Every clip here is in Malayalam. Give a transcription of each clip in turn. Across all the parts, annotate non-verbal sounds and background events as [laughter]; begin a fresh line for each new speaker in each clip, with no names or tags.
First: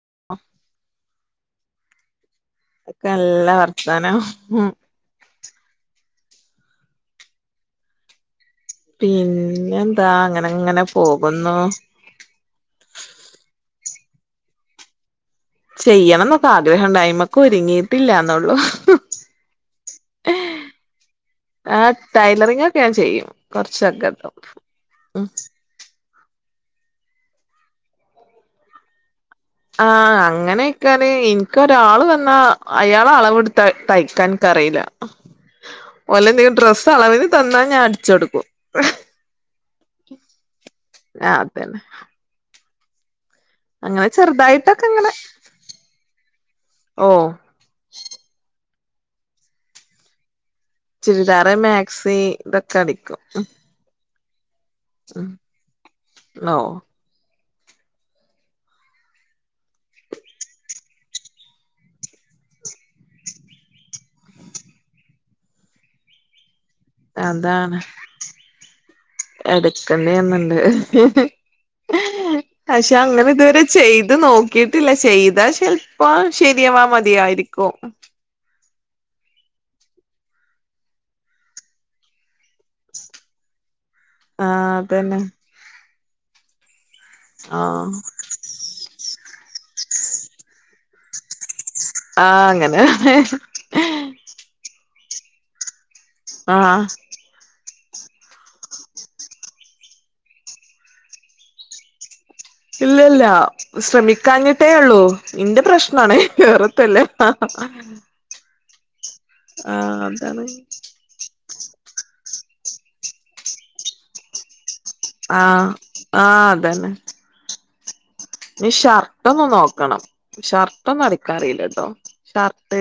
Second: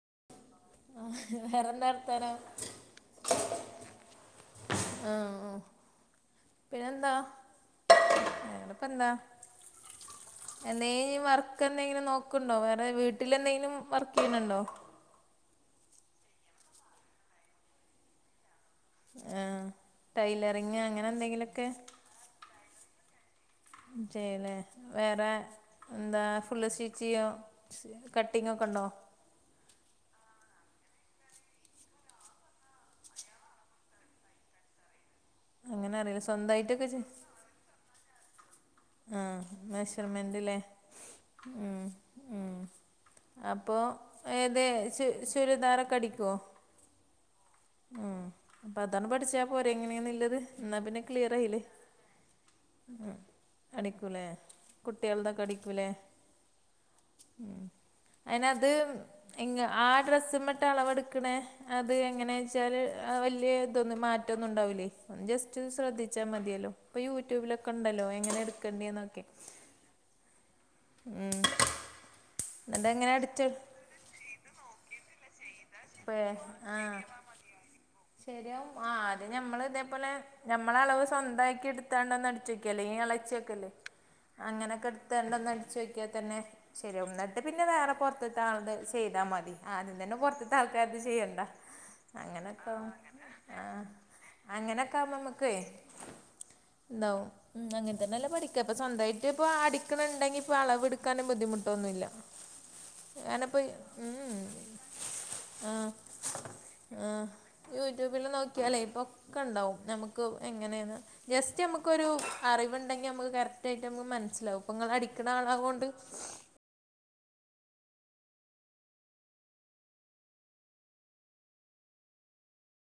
[inaudible]
ആഹ് വേറെന്താർത്താനം
ഒക്കെ നല്ല വർത്താനം ഉം
ആഹ് പിന്നെന്താ പ്പന്താ
പിന്നെന്താ അങ്ങനെ അങ്ങനെ
എന്തേയും
പോകുന്നു
വർക്ക് എന്തെങ്കിലും നോ ക്കുണ്ടോ വേറെ വീട്ടില് എന്തെങ്കിലും വർക്ക് ചെയ്യണുണ്ടോ
ചെയ്യണംന്നൊക്കെ ആഗ്രഹംണ്ട് അയമ്മക്ക് ഒരുങ്ങീട്ടില്ലാന്നോള്ളൂ
ആഹ് ടൈലറിങ് അങ്ങനെ എന്തെങ്കിലുഒക്കെ
ടൈലറിങ്ങക്കെ ഞാൻ ചെയ്യും കൊറച്ചൊക്കെ
ചെയേലേ
ഉം
വേറെ എന്താ ഫുള് സ്റ്റിച്ച് ചെയ്യോ കട്ടിങ്ങൊക്കെണ്ടോ
ആ അങ്ങനെയ്ക്കാന് എനിക്ക് ഒരാള് വന്നാ അയാളാ അളവെടുത്ത തയ്ക്കാൻ ഇക്ക് അറിയില്ല
അങ്ങനെ അറിയില്ല
ഓല് എന്തെങ്കിലും
സ്വന്തമായിട്ടൊക്കെ
ഡ്രസ്സ് അളവിൾ തന്നാ ഞാൻ അടിച്ചടുക്കും
ആഹ് മെഷർമെന്റ്ല്ലേ
ആ
ഉം
അതന്നെ
ഉം അപ്പോ
അങ്ങനെ
ഏത്
ചെറുതായിട്ടൊക്കെ
ചു ചുരിദാരൊക്കെ അടിക്കോ
ഓഹ്
ഉം അപ്പൊ അതാണ് പഠിച്ചാൽ പോരെ എങ്ങനെയെന്നുള്ളത്
ചുരിദാറ് മാക്സി ഇതൊക്കെ അടിക്കും
അടിക്കൂലേ
ഉം
കുട്ടികൾതൊക്കെ അടിക്കൂലേ
ഓ
ഉം അയിന് അത് ആ ഡ്രസ്സ മട്ട അളവെടുക്കണേ അത് എങ്ങനെ വച്ചാല് വലിയ ഇതൊന്നും മാറ്റം ഒന്നും ഉണ്ടാവില്ലേ ജസ്റ്റ് ശ്രദ്ധിച്ചാൽ മതിയല്ലോ ഇപ്പൊ യൂട്യൂബിലൊക്കെ
അതാണ്
ഉണ്ടല്ലോ എങ്ങനെ എടുക്കേണ്ടിന്നൊക്കെ
എടുക്കേണ്ടി വന്ന്ണ്ട്
ഉം
പക്ഷെ അങ്ങനെ ഇതുവരെ ചെയ്ത് നോക്കിട്ടില്ല ചെയ്താ ചെലപ്പം ശരിയാവാ
ആ
മതിയായിരിക്കും ക്കൊ
ശരിയാവും ആ അത് ഞമ്മൾ ഇതേപോലെ ഞമ്മളെ അളവ് സ്വന്ത ആക്കി എടുത്താണ്ടൊന്ന് അടിച്ചൊ ഇളച്ചൊക്കെല്ലേ
ആഹ്
അങ്ങനെയൊക്കെ
അതന്നെ
എടുത്തണ്ട ഒന്ന് അടിച്ചോക്കിയാ തന്നെ ശരി എന്നിട്ട് പിന്നെ വേറെ
ആഹ്
പുറത്തത്തെ ആൾത് ചെയ്താൽ മതി ആദ്യം തന്നെ പുറത്തത്തെ ആൾക്കാർത് ചെയ്യണ്ട
ആഹ് അങ്ങനെ ആണ്
ആഹ് അങ്ങനൊക്കെ ആവുമ്പോ നമുക്കെയ്
ആഹ്
എന്താവും ഉം അങ്ങനെ തന്നെല്ലേ പഠിക്ക അപ്പ സ്വന്തമായിട്ട ഇപ്പൊ അടിക്കണണ്ടെങ്കി ഇപ്പൊ അളവെടുക്കാനും ബുദ്ധിമുട്ടൊന്നുല്ല
ഇല്ലല്ല ശ്രമിക്കാഞ്ഞിട്ടേ ഉള്ളൂ ഇന്റെ പ്രശ്നാണേ വേറത്തൊല്ല
ആഹ് [unintelligible] നോക്കിയാലേ പൊക്കണ്ടാവും നമുക്ക്
അതാണ്
എങ്ങനെയാന്ന് ജസ്റ്റ് നമുക്കൊരു അറിവുണ്ടെങ്കിൽ നമുക്ക് കറക്റ്റായിട്ട് നമുക്ക് മനസ്സിലാവു ഇപ്പൊ ഇങ്ങളാ ണാണ
ആഹ്
കൊണ്ട്
ആഹ് അതന്നെ- ഇനി ഷർട്ട് ഒന്ന് നോക്കണം ഷർട്ട് ഒന്നും അടിക്കാറിയില്ലിട്ടോ ഷർ ത്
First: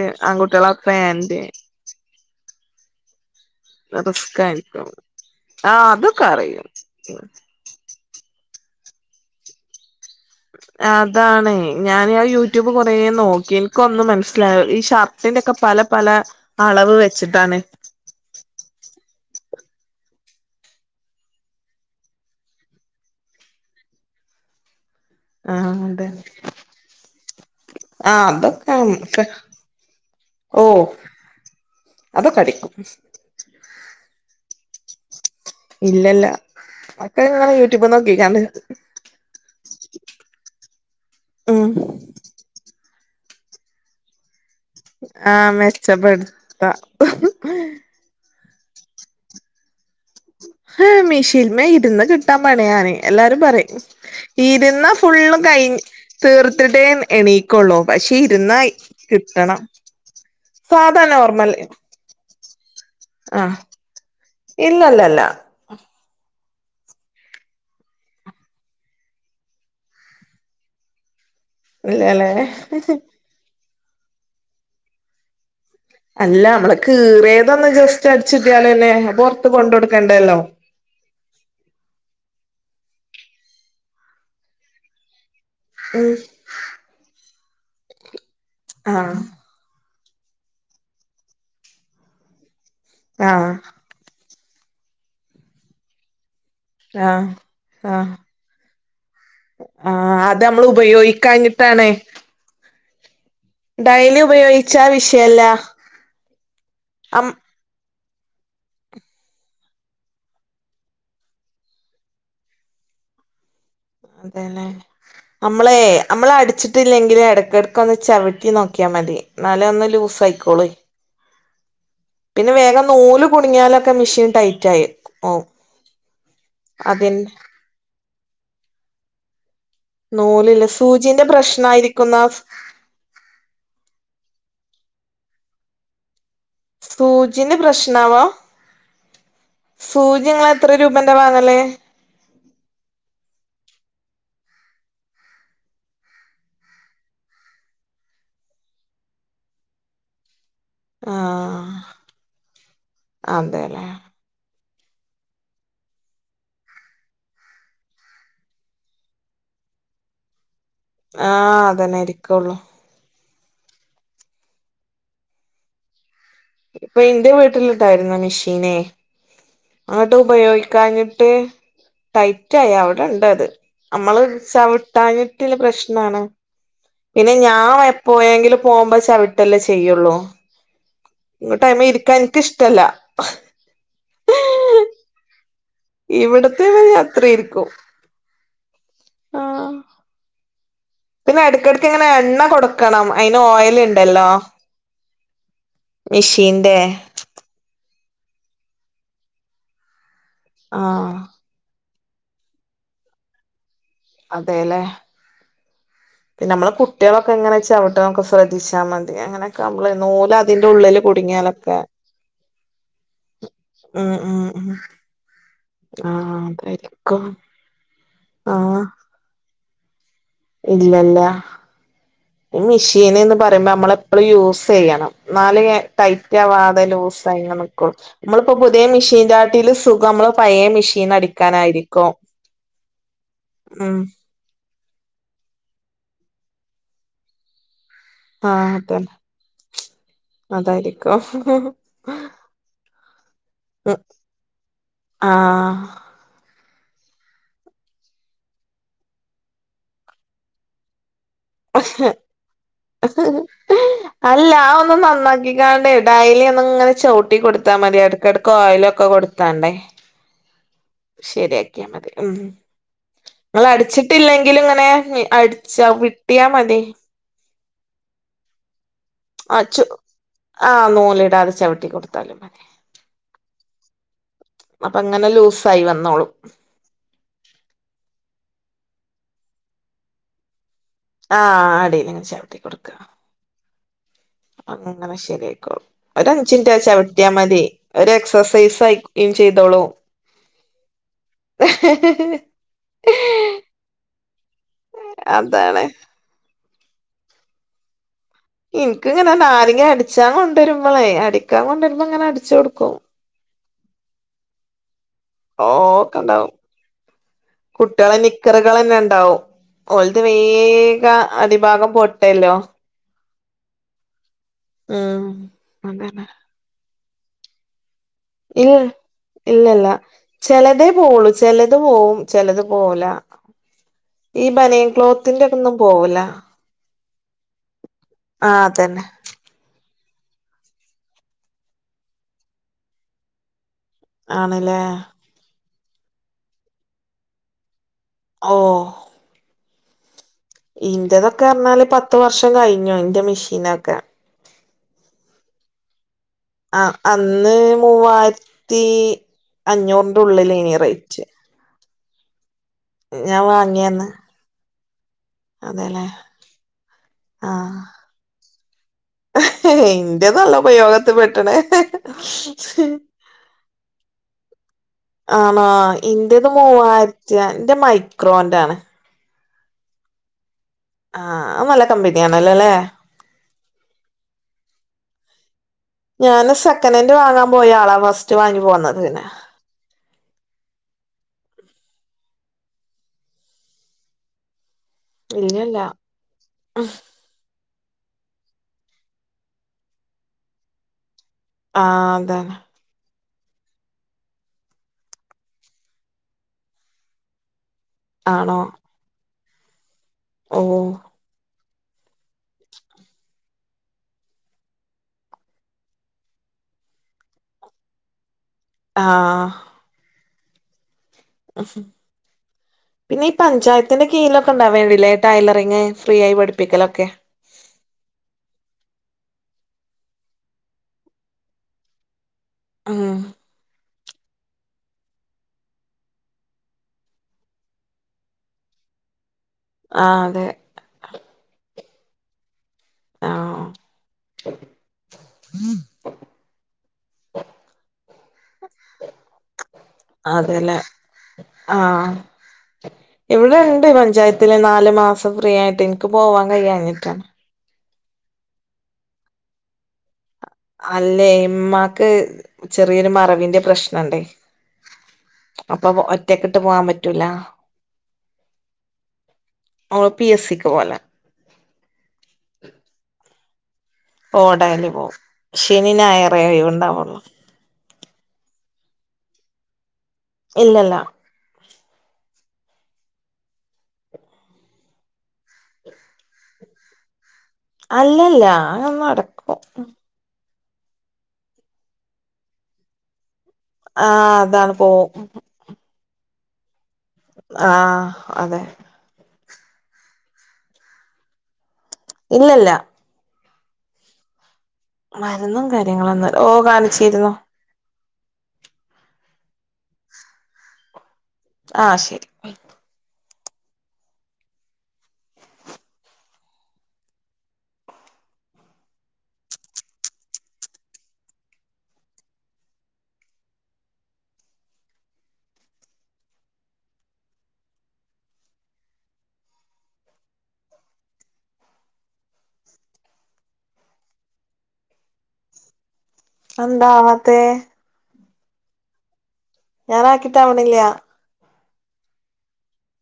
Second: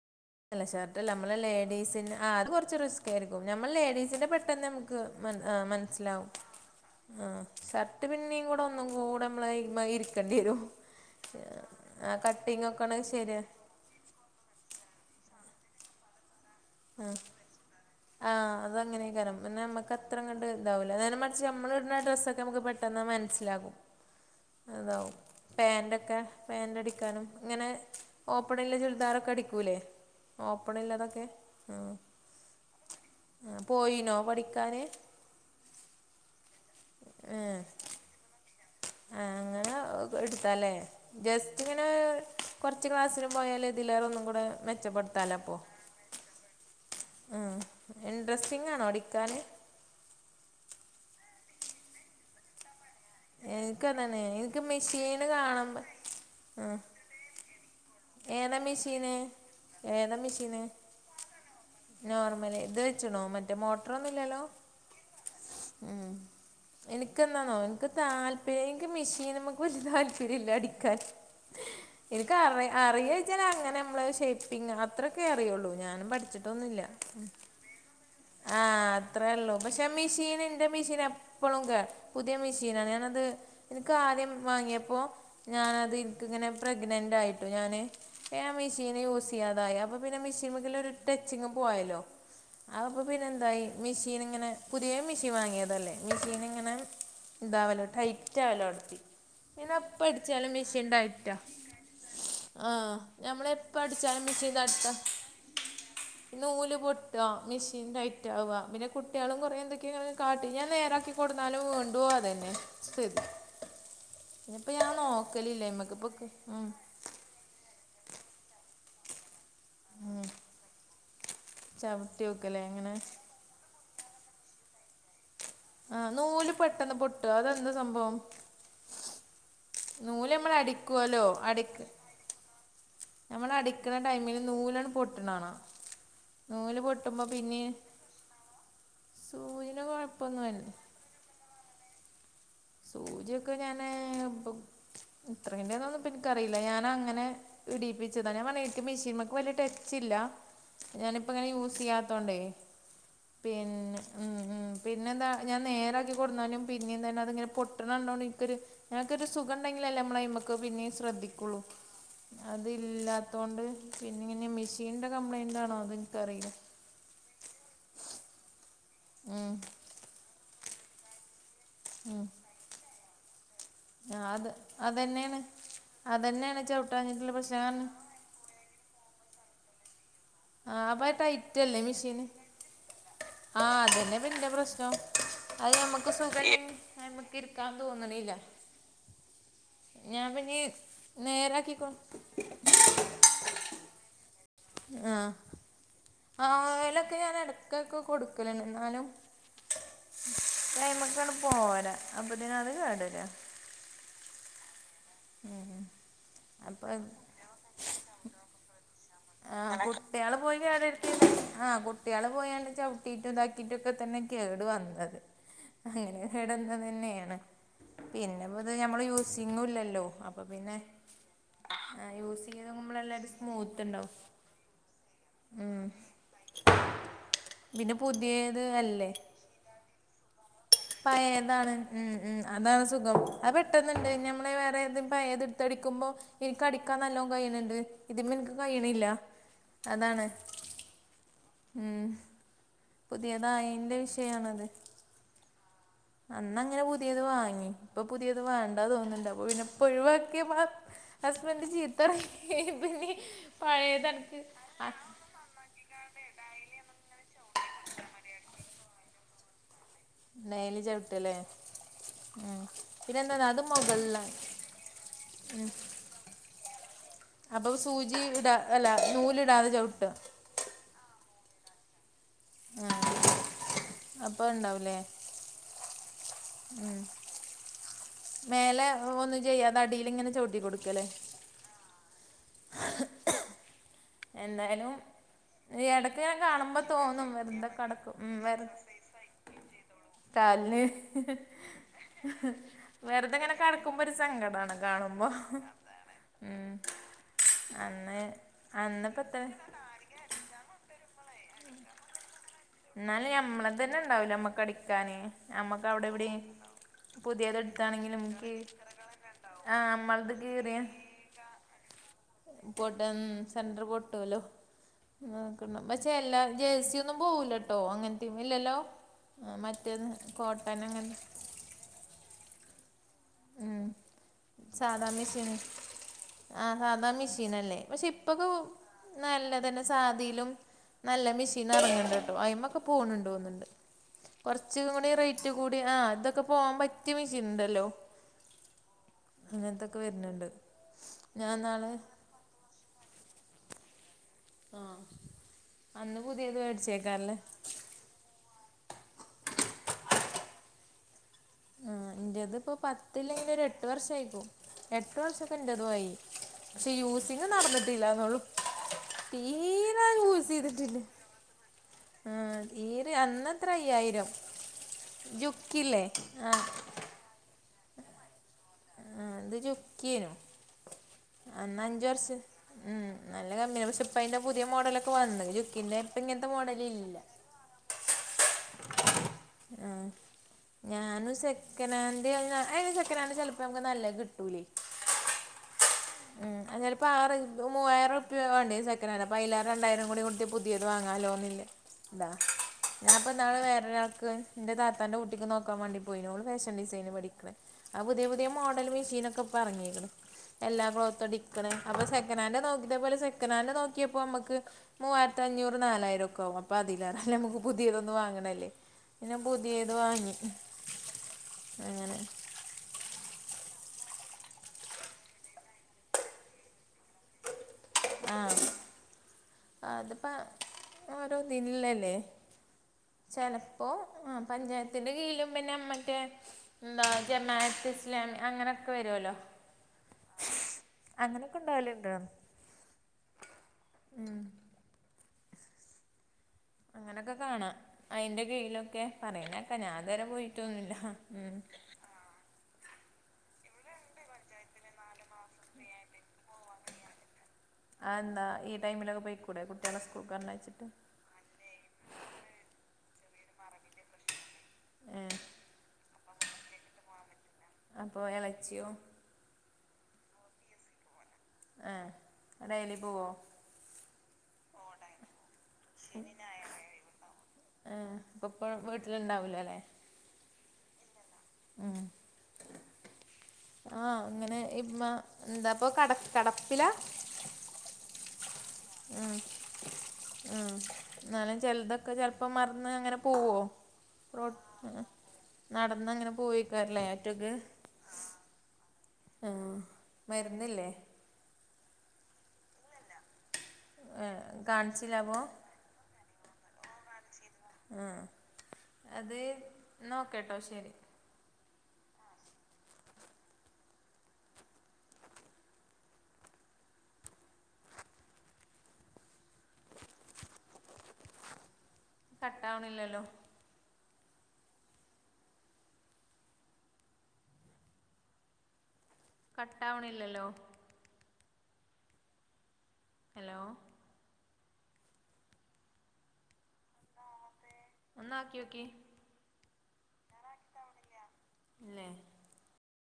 അല്ല
ആൺകുട്ടികളെ
ഷർട്ടല്ല
പാൻ്റ്
[unintelligible] കുറച്ച് റിസ്ക് [unintelligible] നമ്മൾ ലേഡീസിന്റെ
റിസ്ക്
പെട്ടെന്ന്
ആയിരിക്കും
നമുക്ക്
ആഹ് അതൊക്കെ
മനസ്സിലാവും
അറിയും
ആഹ് ഷർട്ട് പിന്നെയും കൂടെ ഒന്നും കൂടെ നമ്മളെ [unintelligible]
അതാാണ് ഞാൻ ആ
കട്ടിങ്
യൂട്യൂബ് കൊറ
ഒക്കെയാണ് ശരിയാ
നോക്കി ഇക്ക് ഒന്നും മനസ്സിലാ ഈ ഷർട്ടിന്റെ ഒക്കെ പല പല അളവ് വെച്ചിട്ടാണ്-
ആഹ് അത് അങ്ങനെക്കാരണം പിന്നെ നമക്ക് അത്ര അങ്ങട്ട് ഇതാവൂല നേരെമറിച്ച് നമ്മൾ ഇടുന്ന ഡ്രസ്സൊക്കെ നമുക്ക് പെ പെട്ടെന്ന് മനസ്സിലാകും അതാവും-
ആ അതെ
പാൻ്റൊക്കെ പാൻ്റ് അടിക്കാനും ഇങ്ങനെ
ആ
ഓപ്പണ്ല്ല
അതൊക്കെ
ചുരിദാറൊക്കെ അടിക്കൂല്ലേ?
ഓ
ഓപ്പൺ ഉള്ളതൊക്കെ ആഹ്
അതൊക്കെ അടിക്കും
പോയിനോ പഠിക്കാന്?
ഇല്ലല്ല മക്കൾ ഇങ്ങനെ യൂട്യൂബ് നോക്കിക്കാണ്ട്
ആഹ് അങ്ങനെ എടുത്തല്ലേ ജസ്റ്റ്
ഉം
ഇങ്ങനെ കുറച്ച് ക്ലാസ്സിന് പോയാല് ഇതിലേറെ ഒന്നും കൂടെ മെച്ചപ്പെടുത്താലോ
ആഹ്
അപ്പോൾ
മെച്ചപെടുത്താ
ആ ഇൻട്രസ്റ്റിംഗ് ആണോ അടിക്കാന്?
ഹാ മിഷീന് മേ ഇരുന്ന് കിട്ടാൻ പണിയാണ് എല്ലാരും പറയും
എനിക്കതാണ് എനിക്ക്
ഇരുന്ന
മെഷീന്
ഫുള്ള് ക്ഴ
കാണുമ്പോൾ ആ
തീർത്തിട്ടേ എണീ ക്കുള്ളൂ പക്ഷെ
ഏതാ
ഇരുന്നായി
മെഷീന്
കിട്ടണം
ഏതാ മെഷീന്
സാധാരണ നോർമൽ-
നോർമൽ ഇത് വെച്ച്ണോ
ആ
മറ്റേ മോട്ടറൊന്നും ഇല്ലല്ലോ?
ഇല്ലല്ലല്ല
ഉം. എനക്ക് എന്താണോ എനിക്ക് താല്പര്യം എനിക്ക് മിഷീനമക്ക് വല താല്പര്യം ഇല്ല അടിക്കാൻ
ഇല്ലാല്ലേ
എനിക്ക് അറി [unintelligible] അങ്ങനെ നമ്മള് ഷേപ്പിങ് അത്രൊക്കെ അറിയുള്ളൂ. ഞാനും
അല്ല നമ്മള്
പഠിച്ചിട്ടൊന്നുല്ല
കീറിയതൊന്ന് ജസ്റ്റ്
ആഹ്
അടിച്ചിട്ടിയാലല്ലേ പൊറത്ത്
അത്രയൊള്ളൂ
കൊണ്ട്
പക്ഷെ
കൊടുക്കണ്ടല്ലോ
മിഷീനി ന്റെ മിഷീൻ എപ്പളും കേടാ പുതിയ മിഷിനാണ് ഞാനത് ഇന്ക് ആദ്യം വാങ്ങിയപ്പോ ഞാനത്
ഉം
ഇൻക്കിങ്ങനെ പ്രഗ്നൻറ് ആയിട്ടോ ഞാന് അപ്പൊ ഞാൻ മെഷീന്
ആഹ്
യൂസ് ചെയ്യാതായി അപ്പോ പ്പോ പിന്നെ മെഷീൻമേക്കുള്ള ഒരു ടച്ചിങ്ങ് പോയല്ലോ അപ്പോ പിന്നെ
ആഹ്
ന്തായി മെഷീൻ ഇങ്ങനെ പുതിയ മെഷീൻ വാങ്ങിയതല്ലേ മെഷീൻ ഇങ്ങനെ
ആഹ്
ഇതാവല്ലോ
ആഹ്
ടൈറ്റ് റ്റാവലോടത്തി പിന്നെ എപ്പോ അടിച്ചാലും മെഷീൻ ടൈറ്റാ-
ത്താണ്
ആഹ് ഞമ്മളെ ഇപ്പൊ
ഡെയ്ലി
പ്പടിച്ചാലും മെഷീൻ
ഉപയോഗിച്ചാ
കഷ്ട്ട
വിഷയല്ല
നൂല്
അം
പൊട്ടാ മെഷീൻ ടൈ വാ പിന്നെ കുട്ട്യാളും കുറെ ന്തൊക്കെയൊങ്ങനെ കാട്ടി ഞാൻ നേരാക്കി കൊടുന്നാലും വീണ്ടും അതന്നെ സ്ഥിതി
അതെല്ലേ
ഇനിയിപ്പോ ഞാൻ നോക്കലില്ല
അമ്മളെ
നമ്മക്കിപ്പോ ഉം
അമ്മളടിച്ചിട്ടില്ലെങ്കി ല് എടക്കെടക്ക് ക്കൊന്ന് ചവിട്ടി നോക്കിയ മതി ന്നാലെ ഒന്ന് ലൂസ് ആയിക്കോളു
ചവി
പിന്നെ വേഗം നൂല് കുടുങ്ങിയാലൊക്കെ മെഷീൻ ടൈറ്റായിക്കും-
ആഹ് നൂല് പെട്ടെന്ന് പൊട്ടും അതെന്താ സംഭവം? നൂല് നമ്മൾ
നൂലില്ലേ
അടിക്കുവല്ലോ
സൂചിന്റെ പ്രശ്നയിരിക്കുംന്ന
നമ്മളടിക്കണ ടൈമില് നൂലണ് പൊട്ടണാണാ നൂല് പൊട്ടുമ്പോ
സൂചിന്റെ
പിന്നെ
പ്രശ്നാവാം
സൂചിന്
സൂചി ഇങ്ങള്
കുഴപ്പൊന്നുമല്ല
എത്ര രൂപന്റെ ഇത്തവാദല്ലേ [unintelligible]
സൂചിയൊക്കെ ഞാന് ഇപ്പൊ എത്രയിന്റെന്നൊന്നും ഇപ്പൊ ഇൻക്കറീല ഞാനങ്ങനെ ഇടീപ്പിച്ചതാ ഞാൻ പറഞ് ഇന്ക് മെഷീൻമക്ക് വല്യ ടെച്ചില്ല- ഞാനിപ്പങ്ങനെ
ആഹ്
യൂസെയ്യാത്തോണ്ടേ
അതെല്ലേ
പിന്നെ ഉം ഉം പിന്നെന്താ ഞാൻ നേരാക്കി കൊടുന്നാലും പിന്നിം തന്നെ അതിങ്ങനെ പൊട്ടിണണ്ടോണ്ട് ഇൻക്കൊരു ഞമ്മക്കൊരു സുഖണ്ടെങ്കിലല്ലേ ഞമ്മളയിമക്ക് പിന്നിം ശ്രദ്ധിക്കുള്ളൂ.
ആഹ് അതന്നെ ആരിക്കുള്ളൂ
അത് ഇല്ലാത്തോണ്ട് പിന്നെ ഇങ്ങനെ മെഷീനിൻ്റെ കംപ്ലയിന്റാണോ അതും ഇൻക്കറീല
ഇപ്പൊ ഇന്റെ വീട്ടിലിണ്ടായിരുന്നു മെഷീനെ
ഉം
അങ്ങട്ട് ഉപയോഗിക്കാഞ്ഞിട്ട്
ഉം
ടൈറ്റായി അവിടെണ്ടത് നമ്മള് ചവിട്ടാഞ്ഞിട്ട്ള്ള പ്രശ്നാണ്.
അതെന്നേണ് ചവിട്ട
പിന്നെ ഞാൻ എപ്പോയെങ്കിലും പോകുമ്പോ ചവിട്ടല്ലേ ചെയ്യുള്ളൂ.
ആഹ് അപ്പ ടൈറ്റല്ലേ
ന്നട്ടയിമെ ഇരിക്കാൻ
മെഷീന്
ഇന്ക് ഇഷ്ടല്ല-
ആഹ് അതന്നെപ്പോ ന്റെ പ്രശ്നം അത് നമ്മക്ക് സുഖം
ഇവിടത്തെമ്മെ ഞാൻ അത്ര ഇരിക്കും
ആയിമെക്കിരിയ്ക്കാൻ തോന്ന ണില്ല
ആഹ്
ഞാൻ പിന്നീ
പിന്നെ എടക്കെടക്ക് ഇങ്ങനെ എണ്ണ കൊടുക്കണം അയിന് ഓയിൽ ണ്ടല്ലോ?
ആഹ് ഓയിലൊക്കെ ഞാൻ എടക്കൊക്കെകൊടുക്കലിണ്ട്. ന്നാലും
ആഹ്
ആയിമ്മക്കണ് പോരാ അപ്പൊതിനത് കേടരാ.
അതേല്ലേ
ഉം
പിന്നമ്മള് കുട്ട്യാളൊക്കെങ്ങനെ ചവിട്ടണതൊക്കെ ശ്രദ്ധിച്ചാ മതി. അങ്ങനെയൊക്കെ
ആഹ്
നമ്മള് നൂല്
കുട്ട്യാള് പോയി
അതിന്റെ ഉള്ളില്
കേടെരുത്തിയെതാണ്
കുടുങ്ങിയാലൊക്കെ
ആഹ് കുട്ട്യാള് പോയാണ്ട് ചവിട്ടിട്ട് ഇതാക്കി ട്ടിപ്പോ
ഉം
തന്നെ
ഉം
കേടു
ഉം
വന്നത്. അങ്ങനെ
ആഹ് അതായിരിക്കും
കേടാന്നതന്നേണ് പിന്നെപ്പൊത്
ആഹ്
നമ്മള് യൂസ് സിങ്ങുല്ലല്ലോ അപ്പൊ പിന്നെ
ഇല്ലല്ല
യൂസ് ചെയ്യുമ്പളല്ലേ ഇത് സ്മൂത്ത് ണ്ടാവു.
നമ്മള് യൂസെയ്യണം. ന്നാലെ ടൈറ്റ് ആവാതെ ലൂസായിങ് നിക്കൊള്ളു
പിന്നെ
മ്മളിപ്പോ
പുതിയത്
പുതിയ മിഷീൻന്റെ ക്കാട്ടിലും സുഖം മ്മളെ പഴേ മിഷീ
പഴേതാണ് ഉം ഉം അതാണ് സുഖം അത്
ഉം
പെട്ടെന്ന്ണ്ട് നമ്മള് വേറെ ഏത് പയേതെട്ത്തടിക്കുമ്പോ എനിക്കടിക്കാൻ നല്ലോം കഴിയണ് ണ്ട്. ഇതിമ്മെനിക്ക്
ആഹ്
കഴിയണില്ല.
അതന്നെ
അതാണ്
അതായിരിക്കും
ഉം പുതിയതായേന്റെ വിഷയാണത്.
ആഹ്
അന്നങ്ങനെ പുതിയത് വാങ്ങി. ഇപ്പൊ പുതിയത് വേണ്ടാ തോന്ന്ണ്ട് അപ്പൊ പിന്നെ ഇപ്പോഴിവാക്കിയ മാ ഹസ്ബൻഡ് ചീത്തറയില്ലേ? ഇനിപ്പിന്നി പഴേതെട്ത്ത് അനക്
യാണ്ടേ ഡെയിലി ഒന്നുങ്ങനെ ചവുട്ടി കൊടുത്താ മതി. എടക്കെടക്കോയിലൊക്ക കൊടുത്താണ്ടേ
ഡെയിലി ചെലപ്
ശരിയാക്കിയാ മതി. ഉം
പിന്നെന്താന്നാ അത് മുകളിലാണ്
നിങ്ങളടിച്ചിട്ടില്ലെങ്കിലിങ്ങനേ ഇനി അടിച്ചാ വിട് ട്ടിയാ മതി.
അപ്പൊ സൂചി ഇടാ അല്ല നൂലിടാതെ ചവിട്ട് ആ
ആഹ് നൂലിടാതെ ചവിട്ടി കൊടുത്താലും മതി.
ആഹ് അപ്പ ഇണ്ടാവു
അപ്പങ്ങനെ ലൂസായി വന്നോളും.
ഉം മേലെ ഒന്നും ചെയ്യാതെ അടീലിങ്ങനെ ചവുട്ടി കൊടുക്കാല്ലേ?
ആഹ് അടീലിങ്ങനെ ചവിട്ടി കൊടുക്ക്അ അ
എന്തായാലും
അങ്ങനെ ശരിയായിക്കോളും.
ഇടക്ക് ഇങ്ങനെ കാണുമ്പോ
ഒരഞ്ചിൻറ്റത്
തോന്നും
ചവുട്ടിയാ മതി
വെറുതെ കടക്കും
ഒരെക്സസൈസായിക്കോ ൽ ചെയ്തോളും.
കാല്ല് വെറുതിങ്ങനെ കെടക്കുമ്പൊരു സങ്കടാണൽ കാണുമ്പോ
അതാണ്
ഉം അന്ന് അന്നിപ്പോ എത്ര
ഇനിക്കിങ്ങനന്നാരെങ്ങി അടിച്ചാൻ കൊണ്ടരുമ്പളേ അടി
എന്നാല് ഞമ്മളതന്നെണ്ടാവൂലേ നമ്മക്കടിക്കാന് നമ്മക്കവിടെവിടീ
കുട്ടികള നിക്കറ്കളന്നെ ഇണ്ടാവും.
ആ
ഓൽത്
നമ്മളത് കീറിയ
വേഗാ അടിഭാഗം പൊട്ടല്ലോ?
പൊടന്ന് സെന്റർ പൊട്ടുവല്ലോ
ഉം
[unintelligible]
അതന്നെ
അ ജേഴ്സിയൊന്നും പോവൂലട്ടോ അങ്ങനത്തിമ്മ
ഇല്ല
ഇല്ലല്ലോ ആഹ് മറ്റേത് കോട്ടനങ്ങൻ
ചെലത് പോവും ചെലത് പോവൂല
ഉം
ഈ ബനിയൻ ക്ലോത്തിന്റതൊന്നും പോവൂല.
ആഹ് സാധാ മിഷീനല്ലേ പക്ഷെ ഇപ്പൊക്കോ
ആ അതന്നെ
നല്ലതന്നെ സാദീലും നല്ല മിഷീനെറങ്ങണ്ട്ട്ടോ അയിമ്മൊക്ക പോണ് ണ്ട് തോന്ന്ണ്ട്.
ആണല്ലേ
കൊറച്ച്ങ്ങൂടി റേറ്റ് കൂടിയ ആഹ് ഇതൊക്കെ പോവാൻ പറ്റിയ മിഷീന്ണ്ടല്ലോ
ഓ
അങ്ങനത്തൊക്ക വര്ണ് ണ്ട്
ഇന്റതൊക്കെ അറന്നാല് പത്ത് വർഷം കഴിഞ്ഞു ഇന്റ മിഷീനൊക്കെ.
ആഹ് അന്ന് പുതിയത് വേ
ആഹ് അന്ന് മൂവായിരത്തീ അഞ്ഞൂറിൻ്റുള്ളിലേനീ റെയ്റ്റ്
ആഹ് ഇൻ്റേതിപ്പോ
ഞാൻ
പത്തില്ലെങ്കിലൊരെട്ട്
വാങ്ങിയന്ന്
വർഷായിപ്പൂ എട്ടു വർഷ
അതെല്ലേ
പ്പെൻ്റതുവായി പക്ഷെ യൂസിങ്
ആ
നടന്നിട്ടില്ലാന്നൊള്ളൂ. തീരെ യൂസെയ്തിട്ടില്ല.
ട്ട്ണ്
ആഹ് തീരെ അന്നെത്ര അയ്യായിരം
ആണോ
ജുക്കില്ലേ
ഇൻ്റത്
ആഹ്
മൂവായിരത്തിയ ൻ്റെ മൈക്രോൻ്റാണ്.
ആഹ് അന്ന് ജുക്കിയേനു
ആ അത് നല്ല
അന്നഞ്ച്
കമ്പനി
വർഷത്
ആണല്ലോ അല്ലേ
ഉം നല്ല കമ്പനിയ പക്ഷിപ്പയിന്റ പുതിയ മോഡലൊക്കെ വന്ന് ജുക്കിന്റെ ഇപ്പിങ്ങൻത്ത മോഡലില്ല.
മ്പോയാളാ ഫസ്റ്റ് വാങ്ങി പോന്നത് പിന്നെ
ആഹ് ഞാനും സെക്കനാൻ്റ് പറ്ഞ്ഞ അയിന് സെക്കനാൻ്റ് ചെലപ്പ നമ്ക്ക് നല്ലയ് കിട്ടൂലേ
ഇല്ലല്ലോ
ഉം അത്ചെലപ്പോ ആറ് മൂവായിരംറുപ്യ വാണ്ടേ സെക്കനന്റ് അപ്പൊ അയ്‌ലരണ്ടായിരംകൂടികൂട്യ പുതിയത് വാങ്ങാലോന്നില്ല
ആ അതാണ്
[unintelligible] ഞാൻപ്പോ നാള് വേറെരാൾക്ക് ഇന്റെ താത്താന്റെ കുട്ടിക്ക് നോക്കാവേണ്ടി പോയിനു ഓള് ഫാഷൻഡിസൈൻ പഠിക്ക്ണ. ആ
ആണോ
പുതിയപുതിയമോഡൽ മിഷീനൊക്കപ്പറങ്ങീക്ക്ണ്
ഓ
എല്ലാക്ലോത്തടിക്കണഅപ്പൊ സെക്കനാൻഡ്‌ നോക്കിപോലെ സെക്കനാൻഡ്‌ നോക്കിയപ്പോമ്മക്ക് മൂവായിരത്തിഅഞ്ഞൂറ് നാലായിരം ഒക്കെആവും. അപ്പൊ അതിലേറെ നമുക്ക് പുതിയതൊന്ന് വാങ്ങണല്ലേ
ആ
ഞാൻ പുതിയത്‌വാങ്ങി.
[inaudible] പിന്നെ ഈ പഞ്ചായത്തിന്റെ കീഴിലൊക്കെ ഉണ്ടാവേണ്ടില്ലേ ടൈലറിങ്ഫ്രീആയിപഠിപ്പിക്കലൊക്കെ?
ആഹ്അതിപ്പ ഓരോദിൽള്ളല്ലേ
ഉം
ചെലപ്പോ ആ പഞ്ചായത്തിന്റെകിഴിലും പിന്നെമറ്റേ എന്താ ജമാഅത്ത് ഇസ്ലാം അങ്ങനൊക്കെ വരോല്ലോ
ആഹ് അതെ
അങ്ങനൊക്കെ ഉണ്ടാവലുണ്ടോ?
ആഹ്
അങ്ങനൊക്കെകാണാ അയിന്റെ കീഴയിലൊക്കെ പറയുണേക്ക ഞാന് ഇതുവരെ
അതെല്ലേ
പോയിട്ടോന്നില്ല. ഉം
ഇവിടെണ്ട് പഞ്ചായത്തില്നാല്മാസം ഫ്രീആയിട്ട് ൻക്ക് പോവാകയാഞ്ഞിട്ട.
ആന്താ ഈ ടൈമിലൊകെ പൊയ്ക്കൂടേകുട്ട്യോളെ സ്കൂൾക്ക് പറ്ഞ്ഞയ്ച്ച്
അല്ലേ ഇമ്മാക്ക് ചെറിയൊരു മറവിന്റെ പ്രശ്നണ്ടയ്
ഏ
അപ്പൊ ഒറ്റക്കിട്ട് പോവാൻപറ്റൂല.
അപ്പൊഎളച്യോ?
ഓള് പി എ സിക്ക് പോവല്
ഏഹ് ഡയ്ലി പോവോ?
ഓഹ് ഡെയ്ലി പോവും. ശനിം നായറെ യ്‌വ് ണ്ടാവുള്ളൂ.
ആ അപ്പപ്പോഴും വീട്ടിലുണ്ടാവൂലാല്ലേ
ഇല്ലല്ല
ഉം ആഹ് ഇങ്ങനെഇമ്മ എന്താപ്പൊ കട കടപ്പിലാ?
അല്ലല്ല അതൊന്നും
ആഹ്
നടക്കും
ആഹ് ന്നാലും ചെൽതൊക്കെ ചെൽപ്പം മറന്ന് അങ്ങനെ പോവോ?
ആഹ്
റോട്ട്
അതാണ് പോവും
നടന്നങ്ങനെ പോവേക്കാരല്ലേ
ആഹ് അതെ
ആ മര്ന്നില്ലേ?
ഇല്ലല്ല
ഏഹ്
മരുന്നും കാര്യങ്ങളൊന്നു ഓഹ് കാണിച്ചിരുന്നു
ആഹ് അതേ ന്നാ ഓകേട്ടോ ശെരി
ആഹ് ശെരി
കട്ടാവ്ണില്ലല്ലോ. കട്ടാവ്ണില്ലല്ലോ അലോ
അതെന്താവാത്തേ?
ഒന്നാക്യോകി
ഞാനാക്കിട്ടാവ്ണില്യാ.
ഇല്ലെ